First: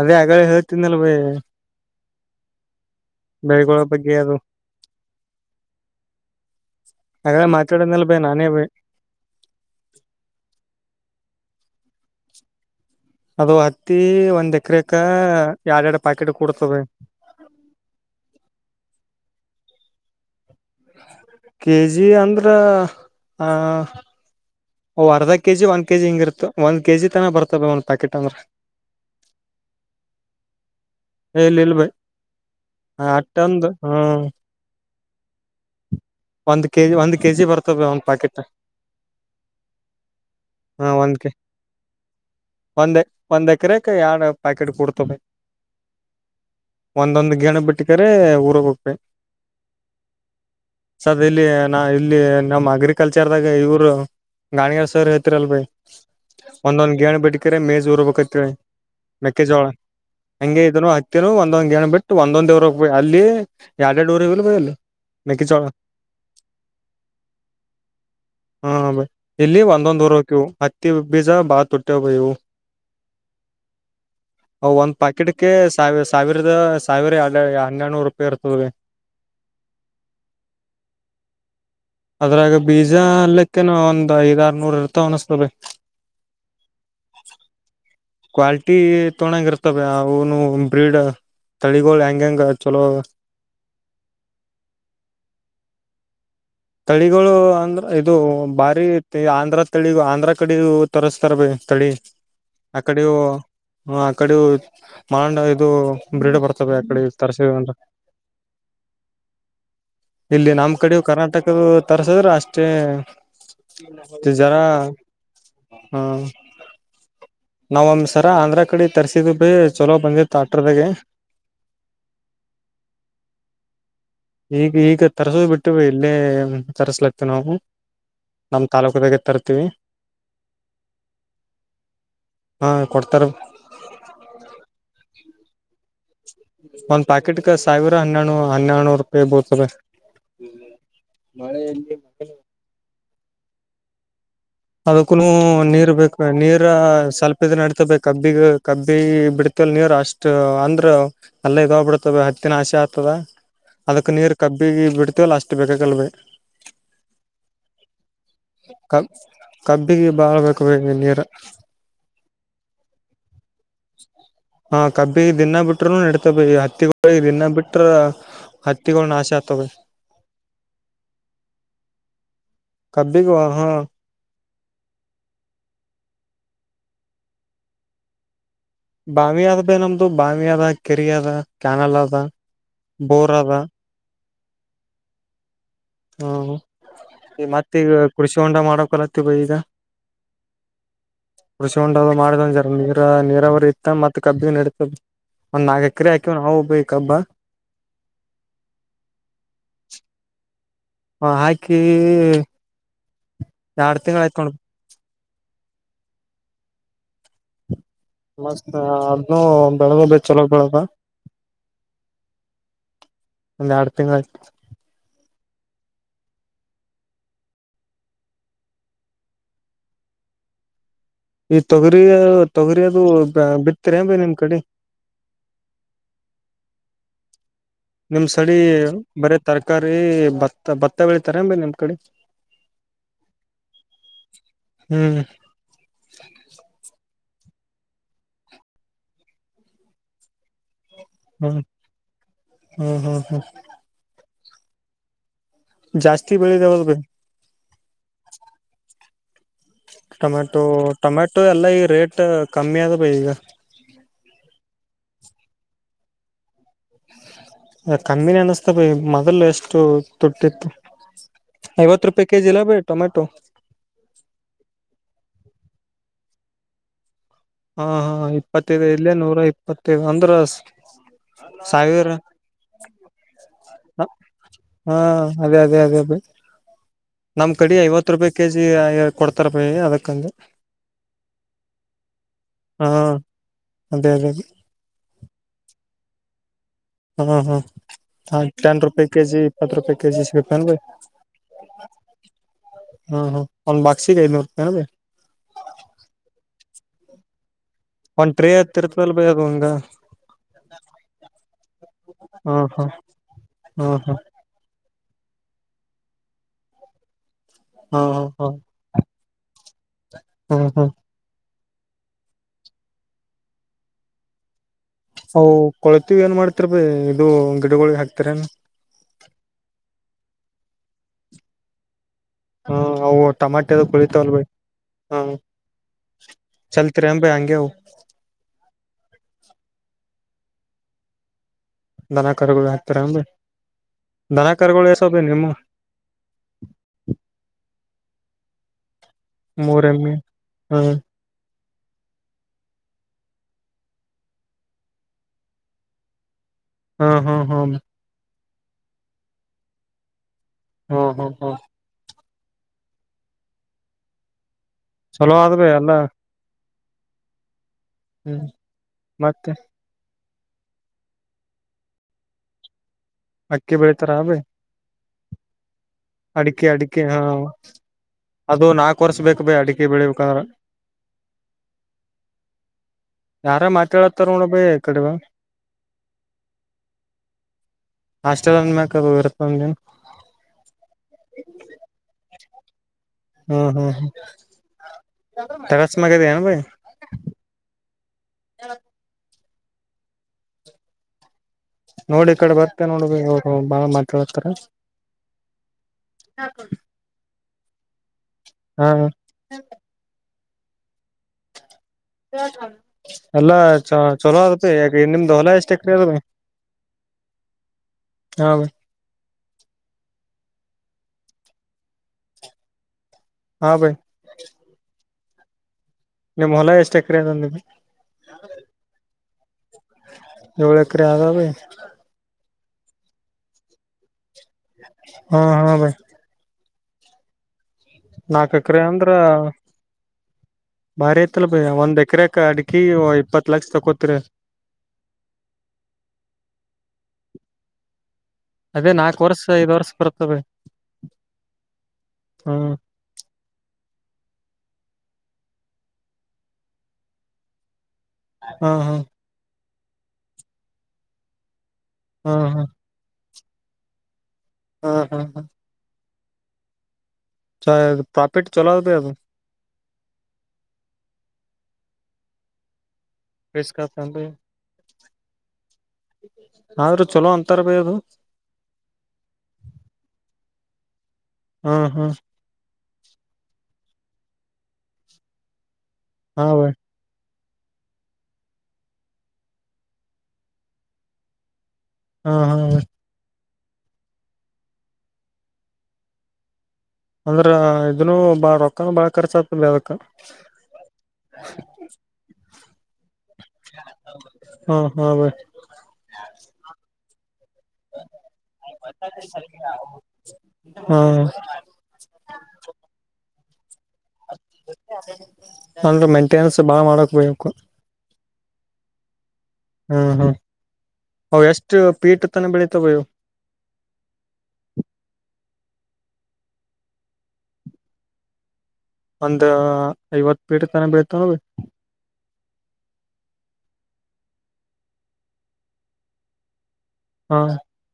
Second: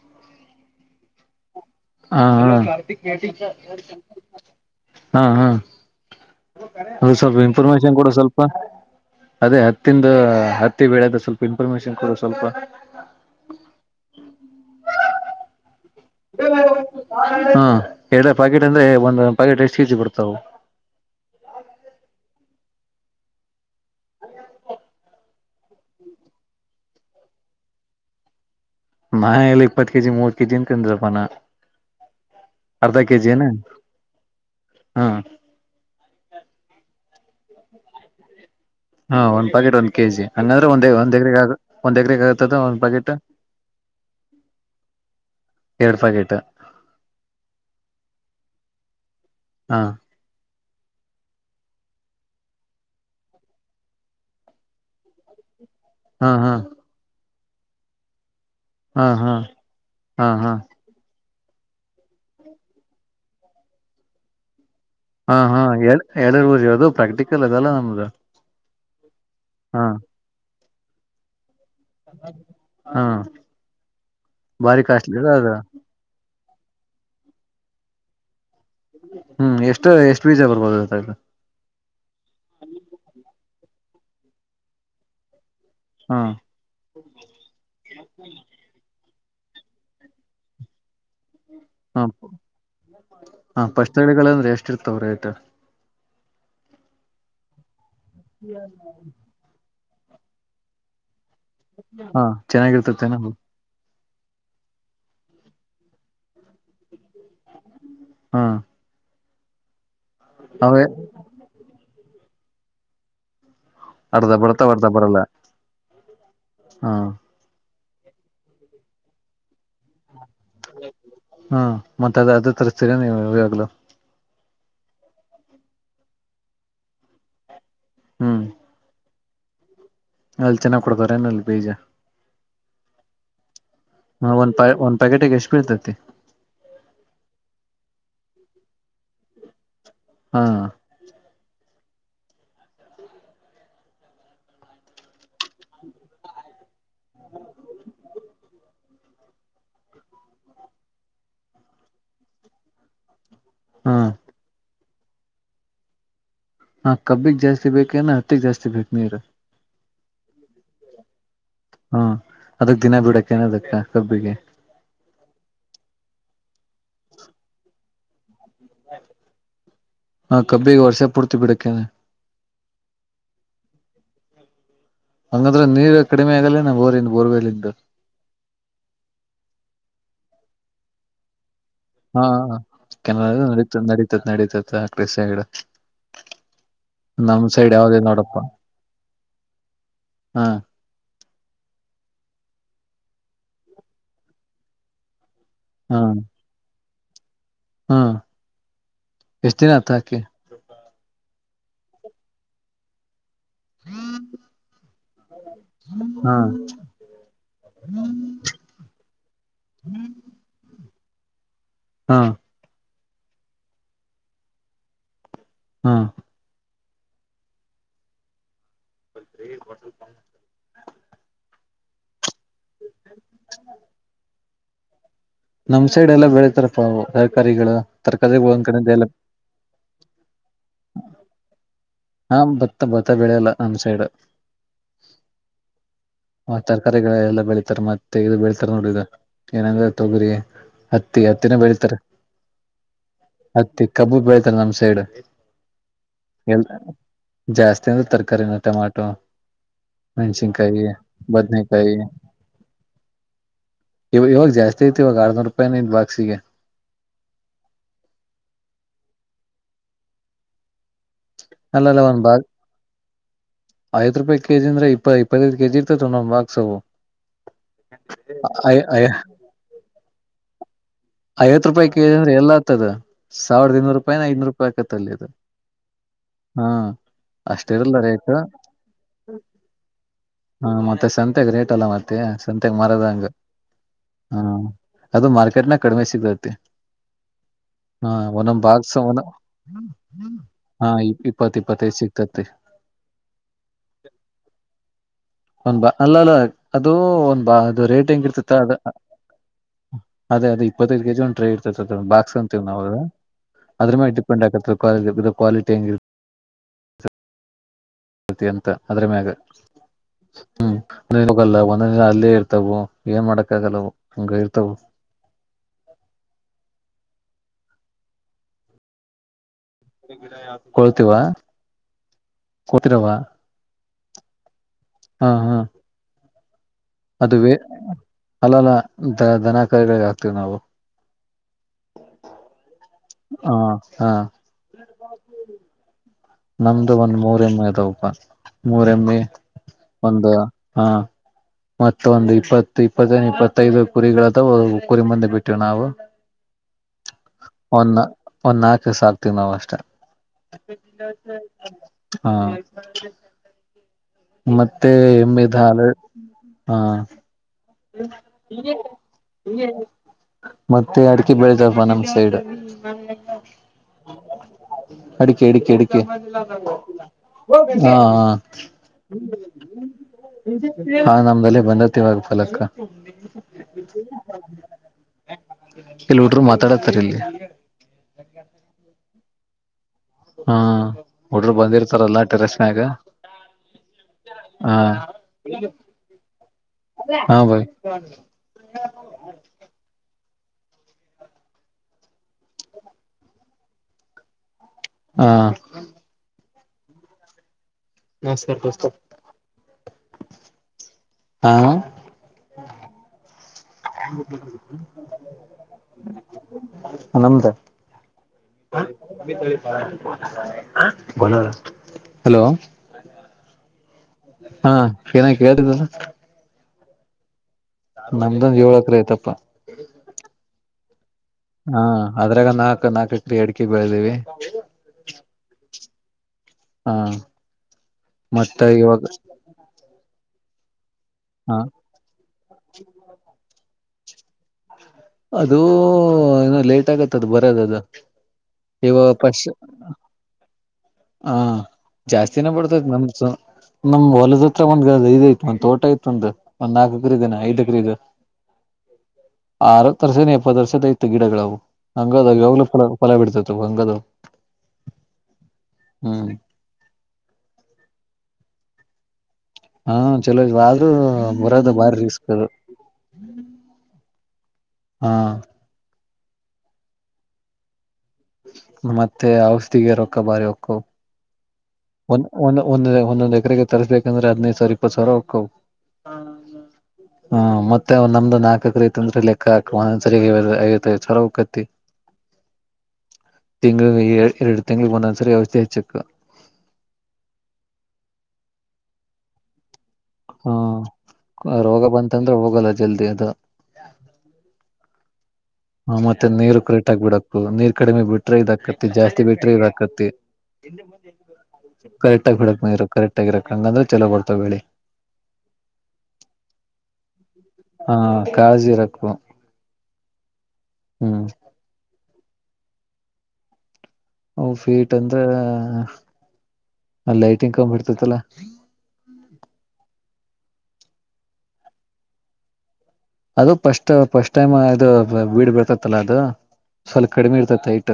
ಆವಾಗ್ಲೇ ಹೇಳಿತೀದ್ನಲ್ಲ ಬೈ ಹಾ ಹ ಬೆಳಿಗಳ ಬಗ್ಗೆ ಅದು ಹಾ ಹಾ. ಅದು ಸ್ವಲ್ಪ ಆಗಳೇ ಇನ್ಫಾರ್ಮೇಶನ್ ಮಾತಾಡನಲ್ ಕೊಡು ಬೈ ಸ್ವಲ್ಪ. ನಾನೇ ಬೈ ಅದೇ ಹತ್ತಿಂದ ಹತ್ತಿ ಬೆಳದ ಸ್ವಲ್ಪ ಇನ್ಫಾರ್ಮೇಶನ್ ಕೊಡ ಸ್ವಲ್ಪ. ಅದು ಹತ್ತಿ ಒಂದ್ ಎಕರೆ ಎರಡ್ ಎರಡ್ ಪ್ಯಾಕೆಟ್ ಕೊಡ್ತದೆ. ಹಾ ಎರಡ ಪಾಕೆಟ್ ಅಂದ್ರೆ ಒಂದ್ ಪಾಕೆಟ್ ಎಷ್ಟ್ ಕೆಜಿ ಬರ್ತಾವು. ಕೆಜಿ ಅಂದ್ರೆ ಹಾ. ಅದು ಕೆ ಜಿ ಒಂದ ಕೆಜಿ ಹಿಂಗ ಇರ್ತ್ತು ಒಂದ್ ಕೆಜಿ ತನ ಬರ್ತವೆ ಒಂದು ಪ್ಯಾಕೆಟ್ ಅಂದ್ರೆ. ನಾ ಎಲ್ಲಿ ಇಪ್ಪತ್ತು ಕೆ ಜಿ ಮೂವತ್ ಕೆಜಿ ಅಂತಂದ್ರಪ್ಪಾನ. ಹೇ ಇಲ್ಲ ಬೈ ಹ ಏನ ಅಷ್ಟೊಂದು ಹ್ಮ ಹಾ ಒಂದ್ ಕೆ ಜಿ ಒಂದ್ ಕೆಜಿ ಬರ್ತದೆ ಒಂದು ಪ್ಯಾಕೆಟ್. ಹಾ ಒಂದು ಪಕೆಟ್ ಒಂದ್ ಕೆ ಜಿ. ಹಂಗಂದ್ರೆ ಹ ಒಂದೇ ಒಂದ್ ಕೆ ಎಗ್ರ ಆ ಒಂದ್ ಎಗ್ರಕ್ಕೆ ಆಗತದ ಒಂದ್ ಪ್ಯಾಕೆಟ್. ಒಂದ್ ಎಕರೆಕ ಎರಡ್ ಪ್ಯಾಕೆಟ್ ಎರಡು ಪ್ಯಾಕೆಟ್. ಒಂದೊಂದು ಗಿಣ ಬಿಟ್ಟಕ್ರ ಊರಾಗ. ಹಾ [inaudible] ಸದ ಇಲ್ಲಿ ನಾ ಇಲ್ಲಿ ನಮ್ಮ್ ಅಗ್ರಿಕಲ್ಚರ್ದಾಗ ಇವರು ಗಾಣಿಗೇರ್ ಸರ್ ಇರಲ್ಲ ಬೈ ಹಾ ಹಾ ಒಂದ ಒಂದ ಗೇಣ ಬಿಟ್ಟಕ್ರ ಮೇಜ್ ಊರ್ಬೇಕತ್ತ ಹಾ ಹಾ ಮೆಕ್ಕೆಜೋಳ ಹಾ ಹಾ ಹಂಗೆ ಇದನ್ನು ಹ ಕೆಲವ ಒಂದೊಂದ್ ಗಣ ಬಿಟ್ಟು ಒಂದೊಂದ್ ಊರಬೇಕ್ ಬೈ ಅಲ್ಲಿ ಯಾಡಾ ಯಾಡಾ ಊರಿರಲ್ಲಿ ಬೈ ಅಲ್ಲಿ ಹಾ ಹಾ ಮೆಕ್ಕೆಜೋಳ ಯಲ್ಲಿ ಯಾಡಾ ಯಾಡಾ ಉರಿರೋದ ಅದ ಪ್ರಾಕ್ಟಿಕಲ್ ಅದಲ್ಲ ನಮ್ದು ಹಾ ಬೈ ಇಲ್ಲಿ ಹಾ ಒಂದ ಒಂದ ಊರಬೇಕ್ ಇವ ಹತ್ತಿ ಬೀಜ ಬಾ ತುಟ್ಟ ಅಷ್ಟ ಬೈ ಅವು ಹಾ [inaudible] ಅವ ಬಾರಿ ಒಂದ್ ಕಾಸ್ಟ್ಲಿ ಅದ ಪಾಕೆಟ್ಗೆ ಅದು ಸಿಗತ್ತಾವ್ ಸಾವಿ ಸಾವಿರದ ಸಾವಿರ ಯಾಡಾ ಹನ್ನೆಡನೂರು ರೂಪಾಯಿ ಇರ್ತದೆ ಹ್ಮ್ ಎಷ್ಟ ಎಷ್ಟ ಬೀಜ ಬರ್ಬೋದು ಅದ್ರಾಗ ಬೀಜ ಅಲ್ಲಕ್ಕೇನ ಒಂದ್ ಐದ್ ಆರ್ನೂರ್ ಇರ್ತಾವ ಅನಸ್ತೀದ ಬೈ. ಹಾ [inaudible] ಕ್ವಲ್ಟಿ ತೊಗೋಡಂಗ ಇರ್ತವ ಅವುನು ಬ್ರೀಡ್ ತಳಿಗಳ ಹೆಂಗ ಹೆಂಗ ಚಲೋ ಹಾ ಪಸ್ತಳಿಗಳ ಅಂದ್ರ ಎಷ್ಟ ಇರ್ತವ ರೇಟ್ ತಳಿಗಳು ಅಂದ್ರ ಇದು ಬಾರಿ ಆಂಧ್ರ ತಳಿ ಆಂಧ್ರ ಕಡೆವು ತರಸ್ತಾರ ಬೈ ತಳಿ ಹ ಅಕ್ಕಡೆವು ಚೆನ್ನಾಗಿರ್ತತೆೇನ ಹ ಅಕ್ಕಡೆವು ಮಾಂಡ ಇದು ಬ್ರೀಡ್ ಬರ್ತವೆ ಆಕಡೆ ತರಸಿಂದ್ರ ಹಾ ಇಲ್ಲಿ ನಮ್ಮ ಅವೇ ಕಡೆವ ಕರ್ನಾಟಕದ ತರ್ಸದ್ರೆ ಅಷ್ಟೇ ಅರ್ಧ ಡಿಜರಾ ಬರ್ತಾವ ಅರ್ಧ ಬರಲ್ಲ [inaudible] ಹ್ಮ ಹ ನಾವ್ ಒಮ್ಮೆ ಸರ ಆಂದ್ರ ಕಡೆ ತರ್ಸಿದ್ ಬೈ ಚಲೋ ಬಂದಿತ್ತ ಹ್ಮ ಮತ್ತ ಅದಾದ ತರಿಸಸ್ತೀರಾ ನೀವು ಇವಾಗ್ಲೂ ಈಗ ಈಗ ತರಸ್ ಬಿಟ್ಟು ಎಲ್ಲೇ ತರ್ಸ್ಲಕ್ತವ ನಾವು ಹ್ಮ್ [inaudible] ನಮ್ಮ ತಾಲೂಕದಾಗ ತರ್ತೀವಿ. ಅಲ್ಲಿ ಚನ್ನಗಿ ಕೊಡ್ತಾರೇನ ಅಲ್ಲಿ ಬೀಜ ಹಾ ಕೊಡ್ತಾರ ಹಾ ಒಂದ ಪ್ಯಾ ಒಂದ ಪ್ಯಾಕೆಟಿಗೆ ಎಷ್ಟ ಬೀಳ್ತೈತಿ ಒಂದು ಪ್ಯಾಕೆಟ್ಗೆ ಸಾವಿರ ಹನ್ನೆಡು ಹನ್ನೆರಡುನೂರು ರೂಪಾಯಿ ಬೀಳತದ ಹಾ ಮಳೆಯಲ್ಲಿ ಅದಕ್ಕೂನು ನೀರ್ ಬೇಕ ನೀರ ಸ್ವಲ್ಪ ಇದ್ದರ ನಡಿತದ ಕಬ್ಬಿಗ ಕಬ್ಬಿ ಬಿಡ್ತ ನೀರು ಅಷ್ಟ ಅಂದ್ರ ಅಲ್ಲೇ ಅದಾವ ಬಿಡ ಅದಕ್ಕೇನ್ ಹತ್ತಿನು ಹಸಿ ಆಗ್ತದ [inaudible] ಹಾ ಅದಕ್ ನೀರ ಕಬ್ಬಿಗೆ ಬಿಡ್ತೀವಲ್ಲ ಅಷ್ಟ ಬೇಕಾಗಲ್ ಬೆ ಹಾ ಕಬ್ಬಿಗೆ ಜಾಸ್ತಿ ಬೇಕ ಏನ ಹತ್ತಿಗೆ ಜಾಸ್ತಿ ಬೇಕ ಕಬ್ ನೀರ ಕಬ್ಬಿಗೆ ಬಾಳ ಬೇಕ ಬೇ ನೀರ ಹ್ಮ ಅದಕ್ ದಿನ ಬಿಡಕ್ಕ ಏನ ಅದಕ್ಕ ಕಬ್ಬಿಗೆ ಹಾ ಕಬ್ಬಿಗೆ ದಿನ್ನಾ ಬಿಟ್ಟರು ನಡಿತೆದ ಬೆ ಹತ್ತಿಗ ದಿನ ಬಿಟ್ರ ಹತ್ತಿಗಳ ನಾಶ ಆಗ್ತವ ಹಾ ಕಬ್ಬಿಗೆ ವರ್ಷ ಪೂರ್ತಿ ಬಿಡಕ್ಕೆೆ ಕಬ್ಬಿಗ ಹಾಹು ಹಂಗಾದ್ರೆ ನೀರ್ ಕಡಿಮೆ ಆಗಲ್ಲೇನ ಬೋರ ಬೋರ್ವಲಿಿಂದ ಬಾವಿ ಆದ ಭೇ ನಮ್ದು ಬಾವಿ ಅದ ಕೆರಿ ಅದ ಕ್ಯಾನಲ್ ಅದ ಹಾ ಯಾಕ ಬೋರ್ ಅದ ನಡಿತದ ನಡೀತದ ನಡೀತದ ಕ್ರಷಿಡ ಹ್ಮ ಈಗ ಮತ್ತ ಈಗ ಕೃಷಿ ನೋಡಪ್ಪ ಹೊಂಡಾ ಮಾಡೋಕಲತ್ತೀ ಬೈ ಈಗ ಹಾ ಕೃಷಿ ಹೊಂಡ ಅದು ಮಾಡದ ಜಗ್ಗ ನೀರ ನೀರಾವರಿ ಇತ್ತ ಅಂದ್ರ ಮತ್ತ ಕಬ್ಬಿಗೆ ನಡಿತದ ಒಂದ ನಾಕ ಹಾ ಎಕರೆ ಹಾಕಿವಿ ನಾವು ಬೈ ಕಬ್ಬ. ಹಾ ಎಷ್ಟ ದಿನಾ ಆತ ಹಾಕಿ. ಹು ಹಾಕಿ ಎರಡು ತಿಂಗಳು ಆಯ್ತ ನೋಡು. ಹಾ ಮತ್ತ ಅದ್ನು ಬೆಳದಲ್ಲಿ ಚಲೋ ಬೆಳದ. ಹಾ ಒಂದು ಎರಡು ತಿಂಗಳು ಆಯ್ತು. ಹಾ ಒಂದೆ ಕ್ವಾಟರ್ಸ್ ನಮ್ಮದ. ಈ ತೊಗರಿ ತೊಗರಿ ಅದು ಬಿತ್ತರೆಂಡ್ರಿ ನಿಮ್ಮ ಕಡೆ. ನಮ್ಮ ಸೈಡ್ ಎಲ್ಲಾ ಬೆಳೀತಾರಪ್ಪಾವು ತರಕಾರಿಗಳು ನಿಮ್ ತರಕಾರಿಗಳು ಸಡಿ ಒಂದ ಕಡೆಯಿಂದ ಎಲ್ಲಾ. ಬರೇ ತರಕಾರಿ ಭತ್ತ ಭತ್ತ ಬೆಳಿತಾರೆ ಅಂಬೇ ನಿಮ್ಮ ಕಡೆ. ಹಾ ಬತ್ತ ಬತ್ತ ಬೆಳೆಯಲ್ಲ ನಮ್ ಸೈಡ. ಹ್ಮ್ ಆ ತರಕಾರಿಗಳ ಎಲ್ಲಾ ಬೆಳೀತಾರೆ ಮತ್ತೆ ಇದು ಬೆಳತಾರ ನೋಡಿದು ಏನಂದ್ರೆ ತೊಗರಿ. ಹತ್ತಿ ಹತ್ತಿನ ಹ್ಮ್ ಬೆಳಿತಾರೆ ಹ್ಮ್ ಹ್ಮ್ ಹ್ಮ್ ಹತ್ತಿ ಕಬ್ಬು ಬೆಳಿತಾರೆ ನಮ್ಮ ಸೈಡ. ಜಾಸ್ತಿ ಬೆಳದ ಅವದ್ರಿ. ಜಾಸ್ತಿ ಅಂದ್ರೆ ತರಕಾರಿನೆ ಟೊಮಾಟೊ. ಟೊಮ್ಯಾಟೊ ಮೆಣಸಿನ್ಕಾಯಿ ಟೊಮ್ಯಾಟೊ ಎಲ್ಲಾ ಈ ಬದ್ನೆಕಾಯಿ ರೇಟ್ ಕಮ್ಮಿ ಆದ ಈಗ. ಇವಾಗ ಇವಾಗ ಜಾಸ್ತಿ ಐತಿವಾಗ ಆರ್ನೂರು ರೂಪಾಯನ ಐತಿ ಬಾಕ್ಸಿಗೆ. ಅದ ಕಮ್ಮಿನಿ ಅನಿಸ್ತ ಪ ಮೊದಲು ಎಷ್ಟು ತುಟ್ಟಿತ್ತು. ಐವತ್ತು ರೂಪಾಯಿ ಕೆಜಿ ಅಲ್ಲಾ ಬೈ ಟೊಮೆಟೊ. ಐದ ರೂಪಾಯಿ ಕೆಜಿ ಅಂದ್ರ ಇಪ್ಪ ಇಪ್ಪತ್ತೈಐದು ಕೆ ಜಿ ಇರ್ತ ಒಂದ ಒಂದ ಬಾಕ್ಸವು. ಹಾ ಹಾ ಇಪ್ಪತ್ತೈದು ಐ ಇಲ್ಲೇ ನೂರ ಇಪ್ಪತ್ತೈದು ಅಂದ್ರಸ್. ಐವತ್ತು ರೂಪಾಯಿ ಕೆಜಿ ಅಂದ್ರ ಎಲ್ಲ ಆತದ ಸಾವಿರದ ಇನ್ನೂರು ರೂಪಾಯ ಐದನೂರು ರೂಪಾಯಿ ಹಾ ಆಕತಲ್ಲಿ ಅದು. ಅದೇ ಅದೆ ಅದೆ. ಹಾ ನಮ್ಮ ಅಷ್ಟ ಕಡೆ ಇರಲ್ಲ ಐವತ್ತು ರೇಟ್ ರೂಪಾಯಿ ಹ ಕೆಜಿ ಕೊಡ್ತಾರ ಬೈ ಅದಕ್ಕಂದೆ. ಹಾ ಮತ್ತೆ ಸಂತೆಗ ರೇಟ್ ಅಲ್ಲ ಮತ್ತೆ ಸಂತೆಗ ಹಾ ಮಾರದಹಂಗೆ. ಅದೇ ಅದೇ ಅದೆ ಅದು ಮಾರ್ಕೆಟ್ ನ್ಯಾಗ ಕಡಿಮೆ ಸಿಗ್ತೈತಿ. ಹಾ ಹಾ ಹಾ ಒಂದೊಂದು ಟೆನ್ ಬಾಕ್ಸ ರೂಪಾಯಿ ಅವಲ್ಲ ಕೆಜಿ ಇಪ್ಪತ್ತು ರೂಪಾಯಿ ಕೆಜಿ ಸಿಗತ್ತೇನ್ ಬೈ ಹಾ ಇಪ್ಪಿ. ಇಪ್ಪತ್ ಇಪ್ಪತೈದ್ ಸಿಗ್ತತಿ. ಹಾ ಹೌದ ಒಂದ ಬಾಕ್ಸಿಗೆ ಐದನುರೂಪಾಯಿನ ಅದ. ಒಂದ ಬಾ ಅಲ್ಲಾ ಅಲ್ಲಾ ಅದು ಒಂದ್ ಬಾ ಅದು ರೇಟ್. ಹೆಂಗ ಒಂದ ಟ್ರೇ ಇರ್ತತ್ತ ಅದ ಅಂತಿರ್ತದಲ್ಲಾ ಬೈಯಾ. ಅದೇ ಅದೇ ಇಪ್ಪತ್ತೈದು ಕೆ ಜಿ ಒಂದ ರೈ ಇರ್ತೈತೆ ಅದ ಬಾಕ್ಸ್ ಹಾ ಅಂತವ ನಾವು ಹಾ ಅದ. ಹಾ ಅದು ಹಾ ಮೇಲೇ ಡಿಪೆಂಡ ಆಗುತ್ತ ಕ್ವಾಲಿ ಆಕ್ವಾಲಿ ಹೆಂಗ ಇರುತ. ಹೊ ಹೊ ಅತ್ಯಂತ ಅದ್ರ ಮ್ಯಾಗ ಹು. ಹ್ಮ್ ಹ್ಮ್ ಮೇಲುಗಲ್ಲ ಒಂದ ದಿನ ಅಲ್ಲೇ ಇರ್ತವು ಏನ್ ಮಾಡಕ್ಕ ಆಗಲ್ಲ ಅವು ಹಂಗ ಇರ್ತವು. ಅವು ಕೊಳತಿವಿ ಏನ್ ಮಾಡ್ತರಿ ಬೈ ಇದು ಗಿಡಗಳಿಗೆ ಹಾಕ್ತಿರೇನ. ಇದು ಗಿಡಾ ಯಾವದ ಕೊಳ್ತೀವಾ. ಹಾ ಅವು ಟಮಾಟೆದ ಕೋಳಿತಾವದು ಬೈ. ಚಲ್ತಿರೇನ್ ಬೈ ಅದು ವೇ ಹಂಗೆ ಅಲ್ಲಾ ಅಲ್ಲಾ ದ ದನಾ ಕರಿಗಳಿಗೆ ಹಾಕ್ತಿವಿ ನಾವು. ದನಾ ಕರುಗಳು ಹಾಕ್ತಾರೆ ಏನ್ ಬೈ ಹ ಹಾ ದನಾ ಕರುಗಳು ಎಸೋವೆ ಬೈ ನಿಮ್ಮವು. ನಮ್ದು ಒಂದ್ ಮೂರ್ ಎಮ್ಮಿ ಅದಾವಪ್ಪ ಮೂರ್ ಎಮ್ಮಿ ಮೂರ್ ಎಮ್ಮಿ ಒಂದ ಹ್ಮ್ ಹಾ- ಮತ್ತೊಂದು ಇಪ್ಪತ್ತು ಇಪ್ಪತ್ತ ಇಪ್ಪತ್ತೈದು ಕುರಿಗಳಾದವು ಕುರಿ ಮಂದೇ ಬಿಟ್ಟೇವಿ ನಾವು ಹ್ಮ್ ಹ್ಮ್ ಹ್ಮ್ ಒಂದ ಒಂದ ನಾಲ್ಕ ಸಾಕ್ತೀವಿ ನಾವ್ ಅಷ್ಟೆ ಹ್ಮ್ ಹ್ಮ್ ಹ್ಮ್ ಹಾ ಮತ್ತೆ ಚಲೋ ಎಮ್ಮಿದ ಆದ್ವಿ ಹಾಲ ಎಲ್ಲಾ ಹಾ ಹ್ಮ್ ಮತ್ತೆ ಮತ್ತೆ ಅಡಕೆ ಬೆಳಿತಪ್ಪ ನಮ ಸೈಡ್ ಅಕ್ಕಿ ಬೆಳೀತಾರ ಅ ಬೈ ಅಡಿಕೆ ಅಡಿಕೆ ಅಡಿಕೆ ಅಡಿಕೆ ಹಾ ಹಾ ಅದು ನಾಲ್ಕು ವರ್ಷ ಬೇಕ ಬಿ ಅಡಿಕೆ ಬೆಳಿಬೇಕಂದ್ರ ಹಾ ನಮ್ದಲ್ಲಿ ಬಂದತಿ ಇವಾಗ ಫಲಕ್ಕ ಯಾರ ಮಾತಾಡತ್ತಾರ ನೋಡ ಬಿ ಈ ಕಡೆ ಬಾ ಕೆಲ್ ಹುಡರು ಮಾತಾಡಾಕತಾರೆ ಇಲ್ಲಿ ಹಾಸ್ಟೆಲ್ ಅನ್ಮ್ಯಾಕ್ [unintelligible] ಹ್ಮ ಹುಡರು ಬಂದಿರ್ತಾರಲ್ಲಾ ಟೆರಸ್ ಮ್ಯಾಗ ಹ್ಮ್ ಹ್ಮ್ ಹಾ ಹ್ಮ್ ಟೆರೇಸ್ನಾ ಮ್ಯಾಲೆ ಅದಿಯೇನ್ ಭೈ ಹಾ ಬೈ [inaudible] ನೋಡಿ ಈ ಕಡೆ ಬರ್ತೆೇ ನೋಡ ಬೈ ಬಾಳ ಮಾತಾಡಕತಾರ ಹಾ [inaudible] ನಮಸ್ಕಾರ ಹಾ [inaudible] ಹಾ [inaudible] ಎಲ್ಲಾ ಚಲೋ ಆದ ನಿಮ್ದು ಹೊಲ ಎಷ್ಟ ಎಕ್ರೆ [inaudible] ನಮ್ದ ಹಾ ಬೈ ಹಲೋ ಹಾಂ ಬಾಯ್ ಹಾ ಏನ ಕೇತಿದ್ದಾರ ನಿಮ್ ಹೊಲ ಎಷ್ಟು ಎಕರೆ ಅದ ನಮ್ದಂದ್ ಏಳು ಎಕ್ರೆ ಆಯ್ತಪ್ಪ ಏಳ್ ಎಕ್ರೆ ಅದಾವ್ರಿ ಹಾ ಅದ್ರಾಗ ನಾಕ ನಾಲ್ಕಕ್ರಿ ಅಡಿಕೆ ಬೆಳದಿವವಿ ಹಾ ಹಾ ಭೈ ಹಾ ನಾಕ ಮತ್ತ ಎಕರೆ ಇವಾಗ ಅಂದ್ರ ಬಾರಿ ಐತ್ಲ್ ಯಲಪ್ ಹ ಒಂದ್ ಎಕರೆ ಅಡಿಕೆಗೆ ಇಪ್ಪತ್ ಲಕ್ಷ ತಕೋತ್ರಿ ಅದುೂ ಏನ ಲೇಟ್ ಆಗತ್ತ ಅದು ಬರೋದ ಅದು ಅದೇ ನಾಕು ವರ್ಷ ಐದ ವರ್ಷ ಬರ್ತದೆ ಹಾ ಜಾಸ್ತಿನ ಹ್ಮ್ ಬಡ್ತದ [inaudible] ನಮ್ ಹೊ ಹೊಲದ ಹತ್ರ [inaudible] ಒಂದ್ ತೋಟ ಐತ್ ಒಂದ್ ನಾಲ್ಕ ಎಕರೆ ಐದ ಎಕ್ರ ಅದು ಹ್ಮ ಹ್ಮ್ ಆರತ್ ವರ್ಷನೇ ಎಪ್ಪತ್ತು ವರ್ಷದ ಐತ್ ಗಿಡಗಳುವು ಹಾ ಹಂಗಾದ ಅವಲ ಹಾ ಫ ಫಲ ಬಿಡ್ತವು ಹಂಗದವು ಹ [unintelligible] ಹ್ಮ್ ಚ ಪ್ರಾಫಿಟ್ ಚಲೋ್ ರೀ ಅದು ಹಾ ಚಲೋ ಇ ಆದ್ರೂ ಬರೋದ ಬಾರಿ ರಿಸ್ಕ್ ಅದು ರಿಸ್ಕ್ ಕಥಂತ [unintelligible] ಹಾ ಆದ್ರು ಚಲೋ ಅಂತರ ಆಲ್ ಅದು ಮತ್ತೆ ಔಷಧಿಗೆ ರೊಕ್ಕ ಬಾಲ ಇರತದ ಹ್ಮ್ ಹ್ಮ್ ಒಂದ ಒಂದ ಒಂದೊಂದ್ ಎಕರೆಗೆ ತರ್ಸ್ಬೇಕಂದ್ರೆ ಅದಿನೈದು ಸಾವಿರ ಇಪ್ಪತ್ತು ಸಾವಿರ ಓಕತಾವ್ ಹಾ ಹ್ಮ್ ಮತ್ತೆ ಅವ್ ನಮ್ದ ನಾಲ್ಕರು ಐತೆ ಅಂದ್ರೆ ಲೆಕ್ಕಾಕಿ ಒನೊಂದು ಸರಿ ಇವತ್ತು ಇವತ್ತು ಸಾವಿರ ಒಕ್ತಾತಿ ಹಾ ಹಾ ತಿಂಗಳಿಗೆ ಎರಡು ತಿಂಗಳ ಒಂದೊಂದ್ಸರಿ ವ್ಯವಸ್ಥೆ ಹೆಚ್ಚ ಅಂದ್ರ ಇದನ್ನು ಬಾಳ ರೊಕ್ಕನ ಬಾಳ ಖರ್ಚ ಆಗ್ತದ ಅದಕ್ ಹ್ಮ ರೋಗ ಬಂತಂದ್ರೆ ಹೋಗಲ್ಲ ಜಲ್ದಿ ಅದು ಹಾ ಹೌದ ಹ ಮತ್ತೆ ನೀರು ಕರೆಕ್ಟ್ ಆಗಿ ಬಿಡ್ಬೇಕು ನೀರ್ ಕಡಿಮೆ ಬಿಟ್ರೆ ಇದ ಹಾಕತ್ತತಿ ಜಾಸ್ತಿ ಬಿಟ್ರೆ ಇದ ಹಾಕತ್ತತಿ ಹಾ ಕರೆಕ್ಟಾಗ್ ಬಿಡಕ್ ನೀರು ಕರೆಕ್ಟ್ ಬಿಡ್ಬೇಕು ಅಗಾದ್ರೆ ಚಲೋ ಬರ್ತಾವ ಬೆಳ್ಳುಳ್ಳಿ ಅಂದ್ರ ಮೇಂಟೆನೆನ್ಸ್ ಬಾಳ ಮಾಡಕ್ ಬೈ ಅವಕ್ಕ ಹಾ ಕಜಿರಕ್ಕು ಹ್ಮ್ ಹ್ಮ್ ಅ ಎಷ್ಟು ಪೀಟ ತಾನ ಬೆಳಿತಾವ ಅವು ಫೀಟ್ ಅಂದ್ರ ಅ ಲೈಟಿಂಗ್ ಕಂಬೆರ್ತಾತ್ತಲ್ಲ ಒಂದ ಐವತ್ತು ಪೀಟ ತನ ಬೀಳ್ತವೆ ಎನ್ ಅದು ಪಫಸ್ಟ್ ಫಸ್ಟ್ ಟೈಮ್ ಅದು ಬೀಡ್ ಬರ್ತತ್ತಲ್ಲಾ ಅದು ಸ್ವಲ್ಪ ಕಡಿಮೆ ಹಾ ಇರ್ತತ್ತ ಹೈಟ್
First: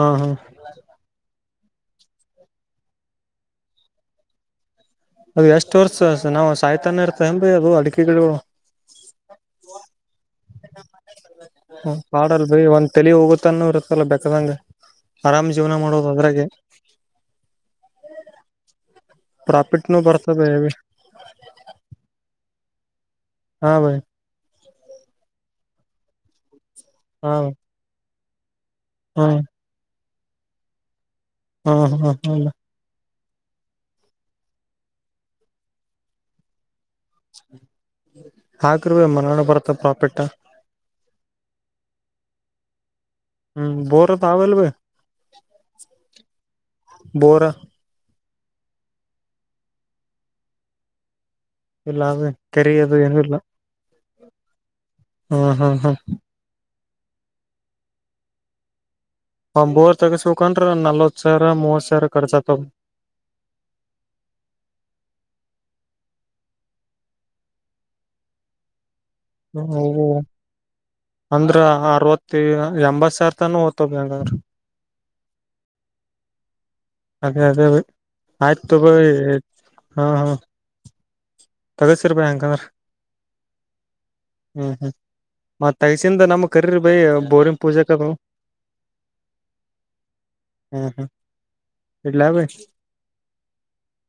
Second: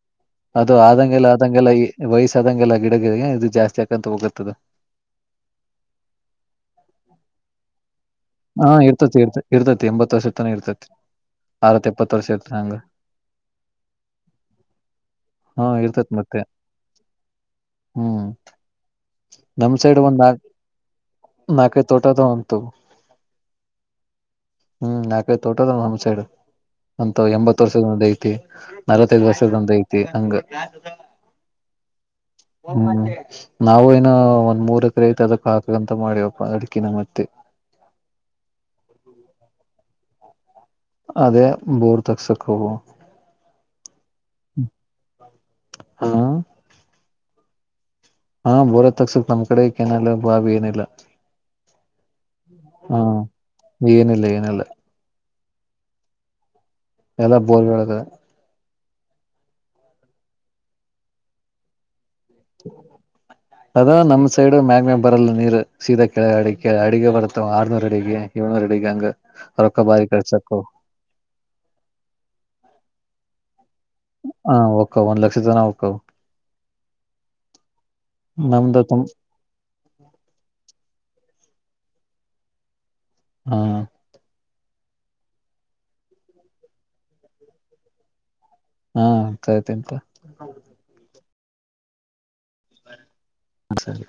ಹಾ ಹಾ ಅದು ಆದಂಗೆಲ್ಲ ಆದಂಗೆಲ್ಲ ವಯಸ್ಸ ಆದಂಗೆಲ್ಲ ಗಿಡಗಿ ಇದು ಜಾಸ್ತಿ ಆಾಕಂತ ಹೋಗತದು ಅದು ಎಷ್ಟು ವರ್ಸ್ ನಾವು ಸಾಯ್ತಾನ ಇರ್ತವೆ ಬೈ ಅದು ಅಡಿಕೆಗಳು ಹಾ ಇರ್ತತಿ ಇರ್ ಇರ್ತತಿ ಎಂಬತ್ ವರ್ಷದ ತನ ಇರ್ತತಿ ಅರವತ್ ಹ ಎಪ್ಪತ್ ವರ್ಷ ಪಾಡ ಇರ್ತ ಬೇ ಹಂಗ ಒಂದ್ ತಲಿ ಹೋಗುತ್ತಾನೂ ಇತ್ತಲ್ಲ ಬೇಕದಂಗ ಆರಾಮ್ ಹಾ ಜೀವನ ಮಾಡೋದು ಇರ್ತೇತ್ ಮತ್ತೆ ಅದ್ರಾಗೆ ಹ್ಮ್ ನಮ್ಮ ಪ್ರಾಫಿಟ್ನು ಸೈಡು ಒಂದ ಬರ್ತದೆ ಹೆವಿ ನಾಲ್ಕು ತೋಟದ ವಂತಾವ್ ಹಾ ಭಾಯ್. ಹ್ಮ್ ನಾಕೈ ತೋಟದ ಬಾಯ್ ಅಂತ ಹಾ ಎಂಬತ್ ವರ್ಷದ ಐತಿ. ನಲವತ್ತೈದು ಹಾ ವರ್ಷದಂತ ಐತಿ ಹಂಗ. ಹ್ಮ್ ಹ್ಮ್ ಹ್ಮ. ಹ್ಮ್ ನಾವು ಏನೊ ಒಂದ್ ಮೂರ್ ಎಕರೆ ಐತೆ ಅದಕ್ ಹಾಕಕ್ಕಂತ ಮಾಡವಪ್ಪ ಅಡಕಿನ ಮತ್ತೆ. ಹಾಕ್ರ ಭೈ ಮನಗಂಡ್ ಬರತ್ತ ಪ್ರಾಫಿಟ್. ಅದೇ ಬೋರ್ ತಕ್ಸಕ್ಕು. ಹ್ಮ್ ಬೋರ ತಾವಲ್ಲ ಭಾಯ್ ಹಾ ಬೋರಾ. ಹಾ ಬೋರ ತಕ್ಸುಕ್ ನಮ್ ಕಡೆ ಕೆನಲ್ಲ ಬಾವಿ ಏನಿಲ್ಲ. ಇಲ್ಲ ಅದ ಕೆರಿ ಅದು ಹಾ ಏನು ಇಲ್ಲ ಏನಿಲ್ಲ ಏನಲ್ಲ. ಹ್ಮ್ ಹ್ಮ್ ಹ್ಮ. ಎಲ್ಲ ಬೋರ ವೇಲ್ ಒಂಬೋರ್ ತಗಸಬೇಕಅಂದ್ರೆ ನಲ್ವತ್ತು ಸಾವಿರ ಮೂವತ್ತು ಸಾವಿರ ಖರ್ಚು ಅದ ನಮ್ ಸೈಡ್ ಮ್ಯಾಗ್ಮೇ ಬರಲ್ಲ ನೀರು ಸೀದಾ ಕೆಳ ಅಡಿಕ ಅಡಗೆ ಬರುತಾವ ಆರ್ನೂರ್ ಅಡಗೆ ಇವನ ರೆಡಿಗ್ಯಾಂಗ್ [unintelligible] ಅಂದ್ರ ಅರವತ್ತ ಎಂಬತ್ ಸಾವಿರ ತಾನ ಹೋಗ್ತದ ಹಂಗಾರ. ಹಾ ಹೋಗ್ತಾವ್ ಒಂದು ಲಕ್ಷ ಜನ ಹೋಗ್ತಾವ್. ಅದೇ ಅದೇ ಬೈ ಆಯ್ತು ನಮ್ದ ತಗೋ ತುಂ ಹಾ ಹಾ ತೆಗೆಸಿರಪೇ ಹಂಗಾರ. ಹಾ ಹಾ ಹಾ ತೆಗಿಸಿದ್ ನಮ್ಮ ಕರೀರಿ ಬೈ ಬೋರಿಂಗ್ ಪೂಜೆ. ಹಾ ಕರೀತಿನಿ. ಹಾ ಹಾ ಇಡ್ಲ ಭೈ. ಅ ಸರಿ.